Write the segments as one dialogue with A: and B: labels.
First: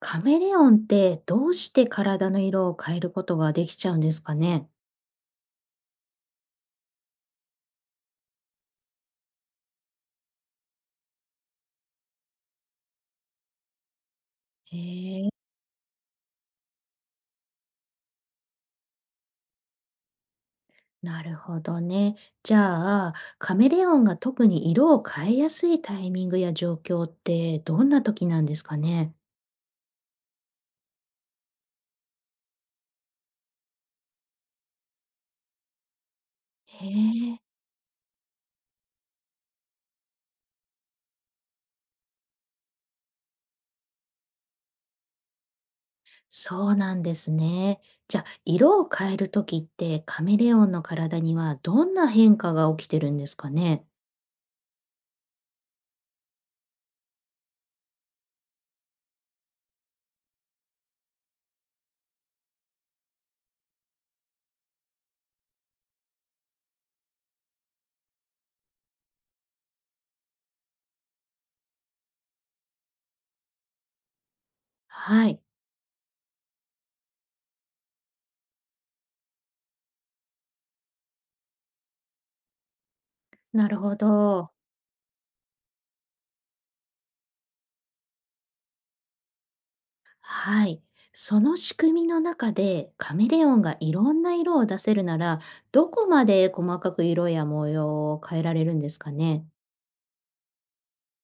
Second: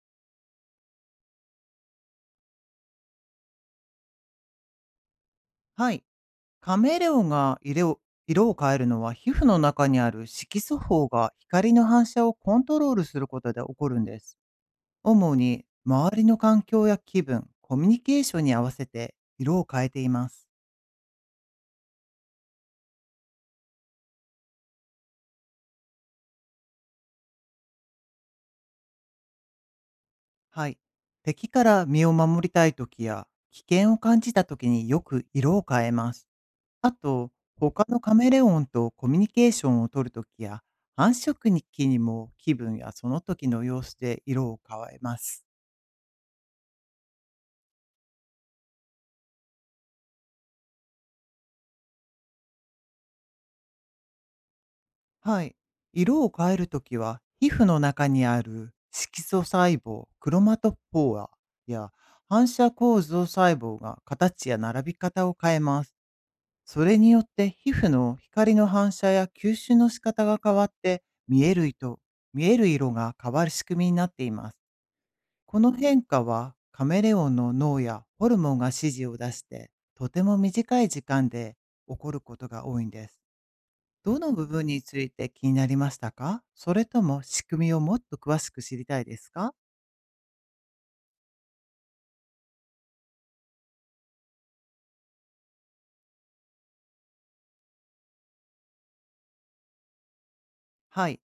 A: カメレオンってどうして体の色を変えることができちゃうんですかね？
B: はい。カメレオンが色を変えるのは皮膚の中にある色素胞が光の反射をコントロールすることで起こるんです。
A: へ
B: 主
A: え、
B: に周りの環境や気分、コミュニケーションに合わせて色を変えています。
A: なるほどね。じゃあ、カメレオンが特に色を変えやすいタイミングや状況ってどんな時なんですかね？
B: はい。敵から身を守りたい時や危険を感じた時によく色を変えます。
A: へ
B: あと、
A: え、
B: 他のカメレオンとコミュニケーションを取る時や繁殖日記にも気分やその時の様子で色を変えます。
A: そうなんですね。じゃあ、色を変える時ってカメレオンの体にはどんな変化が起きてるんですかね？
B: はい。色を変えるときは、皮膚の中にある色素細胞、クロマトポアや反射構造細胞が形や並び方を変えます。それによって皮膚の光の反射や吸収の仕方が変わって、見える糸、見える色が変わる仕組みになっています。
A: はい、
B: この変化はカメレオンの脳やホルモンが指示を出して、とても短い時間で起こることが多いんです。
A: なるほ
B: どの部
A: ど。
B: 分について気になりましたか？それとも仕組みをもっと詳しく知りたいですか？
A: はい。その仕組みの中でカメレオンがいろんな色を出せるなら、どこまで細かく色や模様を変えられるんですかね？
B: はい。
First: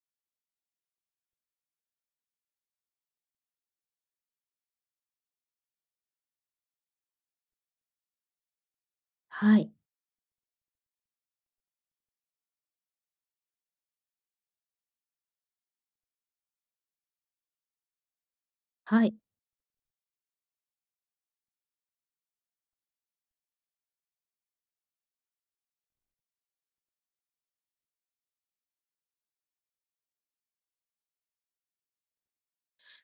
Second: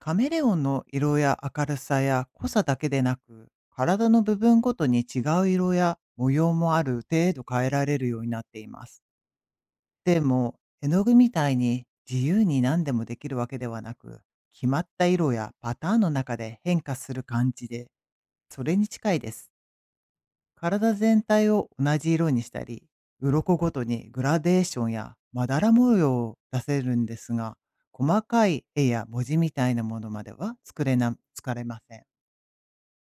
B: カメレオンの色や明るさや濃さだけでなく、体の部分ごとに違う色や模様もある程度変えられるようになっています。
A: はい。
B: でも、絵の具みたいに自由に何でもできるわけではなく、決まった色やパターンの中で変化する感じで、それに
A: は
B: 近
A: い。
B: いです。体全体を同じ色にしたり、鱗ごとにグラデーションやまだら模様を出せるんですが、細かい絵や文字みたいなものまでは作れません。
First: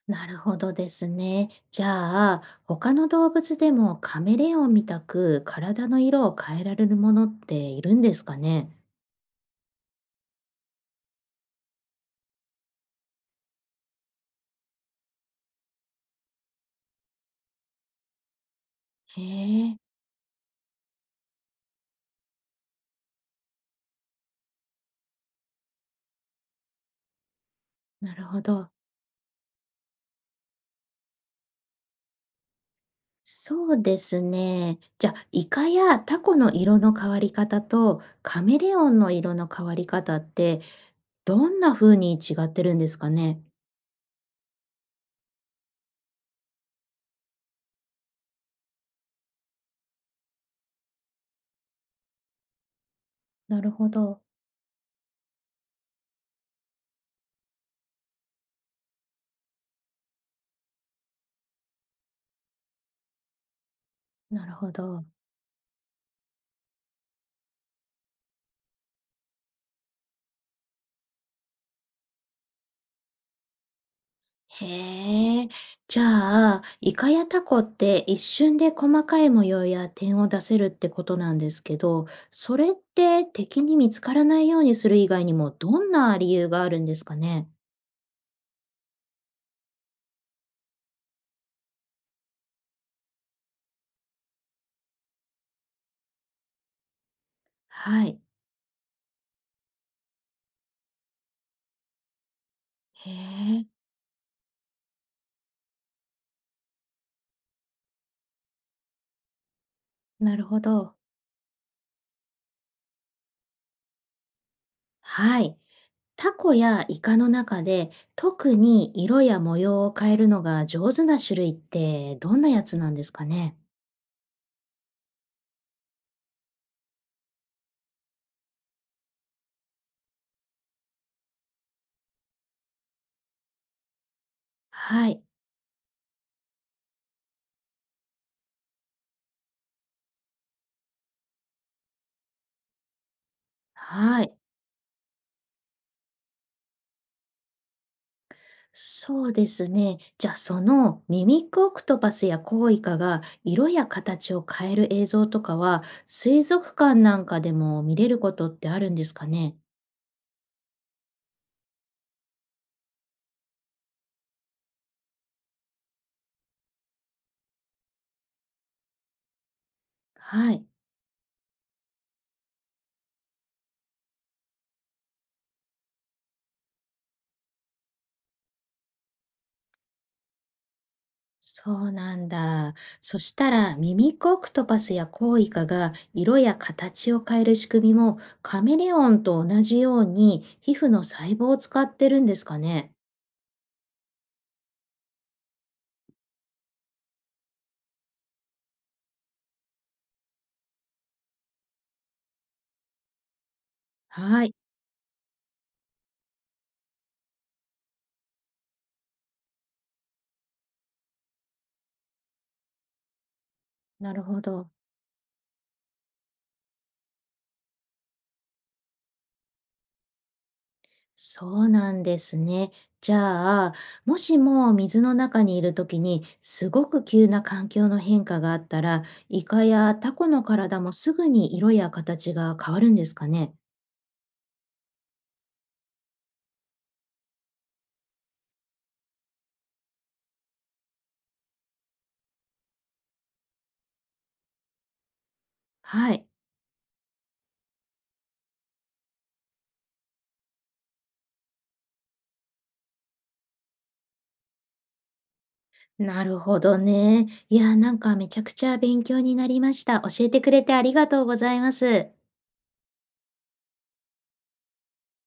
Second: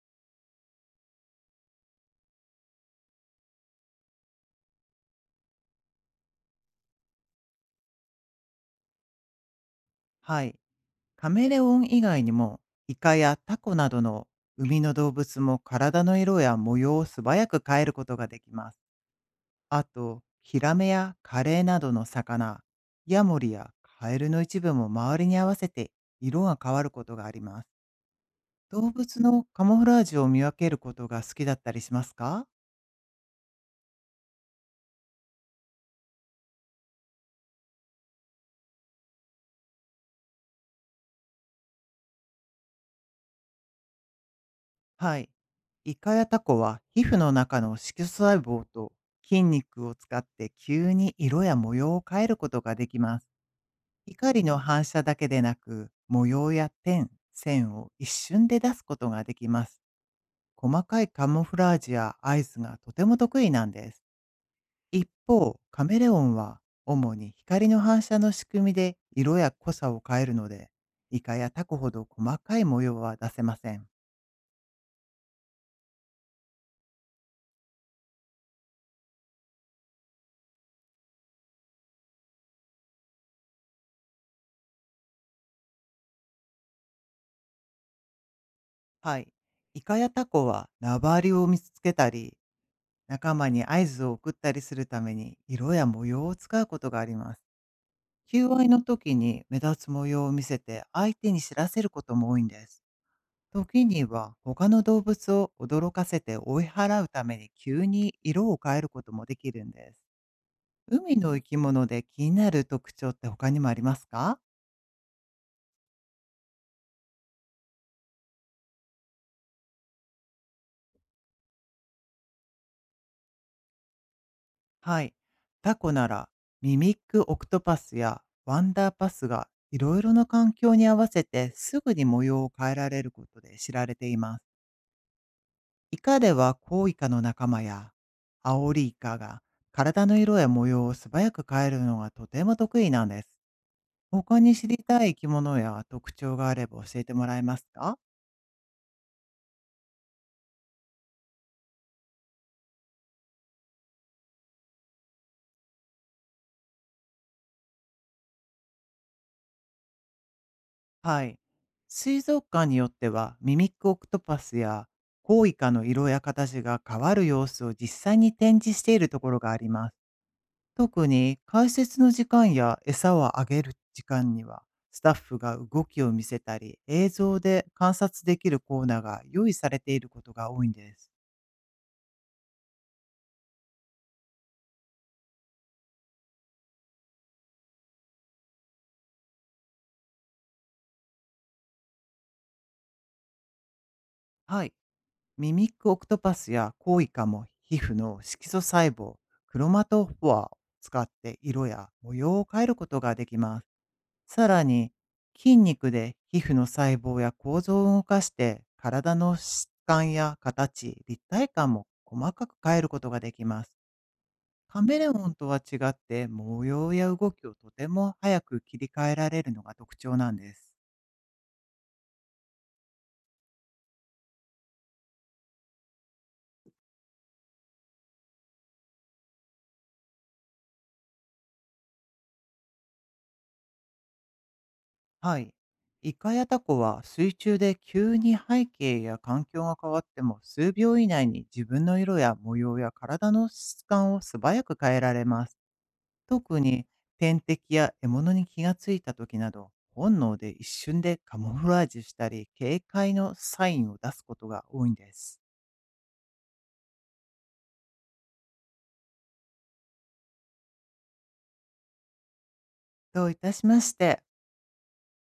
A: なるほどですね。じゃあ、他の動物でもカメレオンみたく体の色を変えられるものっているんですかね？
B: はい。カメレオン以外にも、イカやタコなどの海の動物も体の色や模様を素早く変えることができます。
A: へえ、
B: あと、ヒラメやカレーなどの魚、ヤモリやカエルの一部も周りに合わせて色が変わることがあります。
A: なるほど。
B: 動物のカモフラージュを見分けることが好きだったりしますか？
A: そうですね。じゃあ、イカやタコの色の変わり方とカメレオンの色の変わり方ってどんな風に違ってるんですかね？
B: はい。イカやタコは皮膚の中の色素細胞と筋肉を使って急に色や模様を変えることができます。
A: なるほど、
B: 光の反射だけでなく、模様や点、線を一瞬で出すことができます。細かいカモフラージュや合図がとても得意なんです。
A: なるほど。
B: 一方、カメレオンは主に光の反射の仕組みで色や濃さを変えるので、イカやタコほど細かい模様は出せません。
A: へえ。じゃあ、イカやタコって一瞬で細かい模様や点を出せるってことなんですけど、それって敵に見つからないようにする以外にもどんな理由があるんですかね？
B: はい。イカやタコは縄張りを見つけたり、仲間に合図を送ったりするために色や模様を使うことがあります。
A: はい。
B: 求愛の時に目立つ模様を見せて相手に知らせることも多いんです。
A: へえ、
B: 時には他の動物を驚かせて追い払うために急に色を変えることもできるんです。
A: なるほど。
B: 海の生き物で気になる特徴って他にもありますか？
A: はい。タコやイカの中で特に色や模様を変えるのが上手な種類ってどんなやつなんですかね？
B: はい。タコならミミックオクトパスやワンダーパスがいろいろな環境に合わせてすぐに模様を変えられることで知られています。
A: はい。
B: イカではコウイカの仲間やアオリイカが体の色や模様を素早く変えるのがとても得意なんです。
A: はい。
B: 他に知りたい生き物や特徴があれば教えてもらえますか？
A: そうですね。じゃあ、そのミミックオクトパスやコウイカが色や形を変える映像とかは水族館なんかでも見れることってあるんですかね？
B: はい。水族館によってはミミックオクトパスやコウイカの色や形が変わる様子を実際に展示しているところがあります。
A: はい。
B: 特に解説の時間や餌をあげる時間にはスタッフが動きを見せたり映像で観察できるコーナーが用意されていることが多いんです。
A: そうなんだ。そしたら、ミミックオクトパスやコウイカが色や形を変える仕組みもカメレオンと同じように皮膚の細胞を使ってるんですかね？
B: はい。ミミックオクトパスやコウイカも皮膚の色素細胞クロマトフォアを使って色や模様を変えることができます。
A: は
B: さ
A: い。
B: らに、筋肉で皮膚の細胞や構造を動かして、体の質感や形、立体感も細かく変えることができます。
A: なるほど。
B: カメレオンとは違って、模様や動きをとても早く切り替えられるのが特徴なんです。
A: そうなんですね。じゃあ、もしも水の中にいるときに、すごく急な環境の変化があったら、イカやタコの体もすぐに色や形が変わるんですかね。
B: はい。イカやタコは水中で急に背景や環境が変わっても数秒以内に自分の色や模様や体の質感を素早く変えられます。
A: はい。
B: 特に天敵や獲物に気がついた時など、本能で一瞬でカモフラージュしたり、警戒のサインを出すことが多いんです。
A: なるほどね。いや、なんかめちゃくちゃ勉強になりました。教えてくれてありがとうございます。
B: どういたしまして。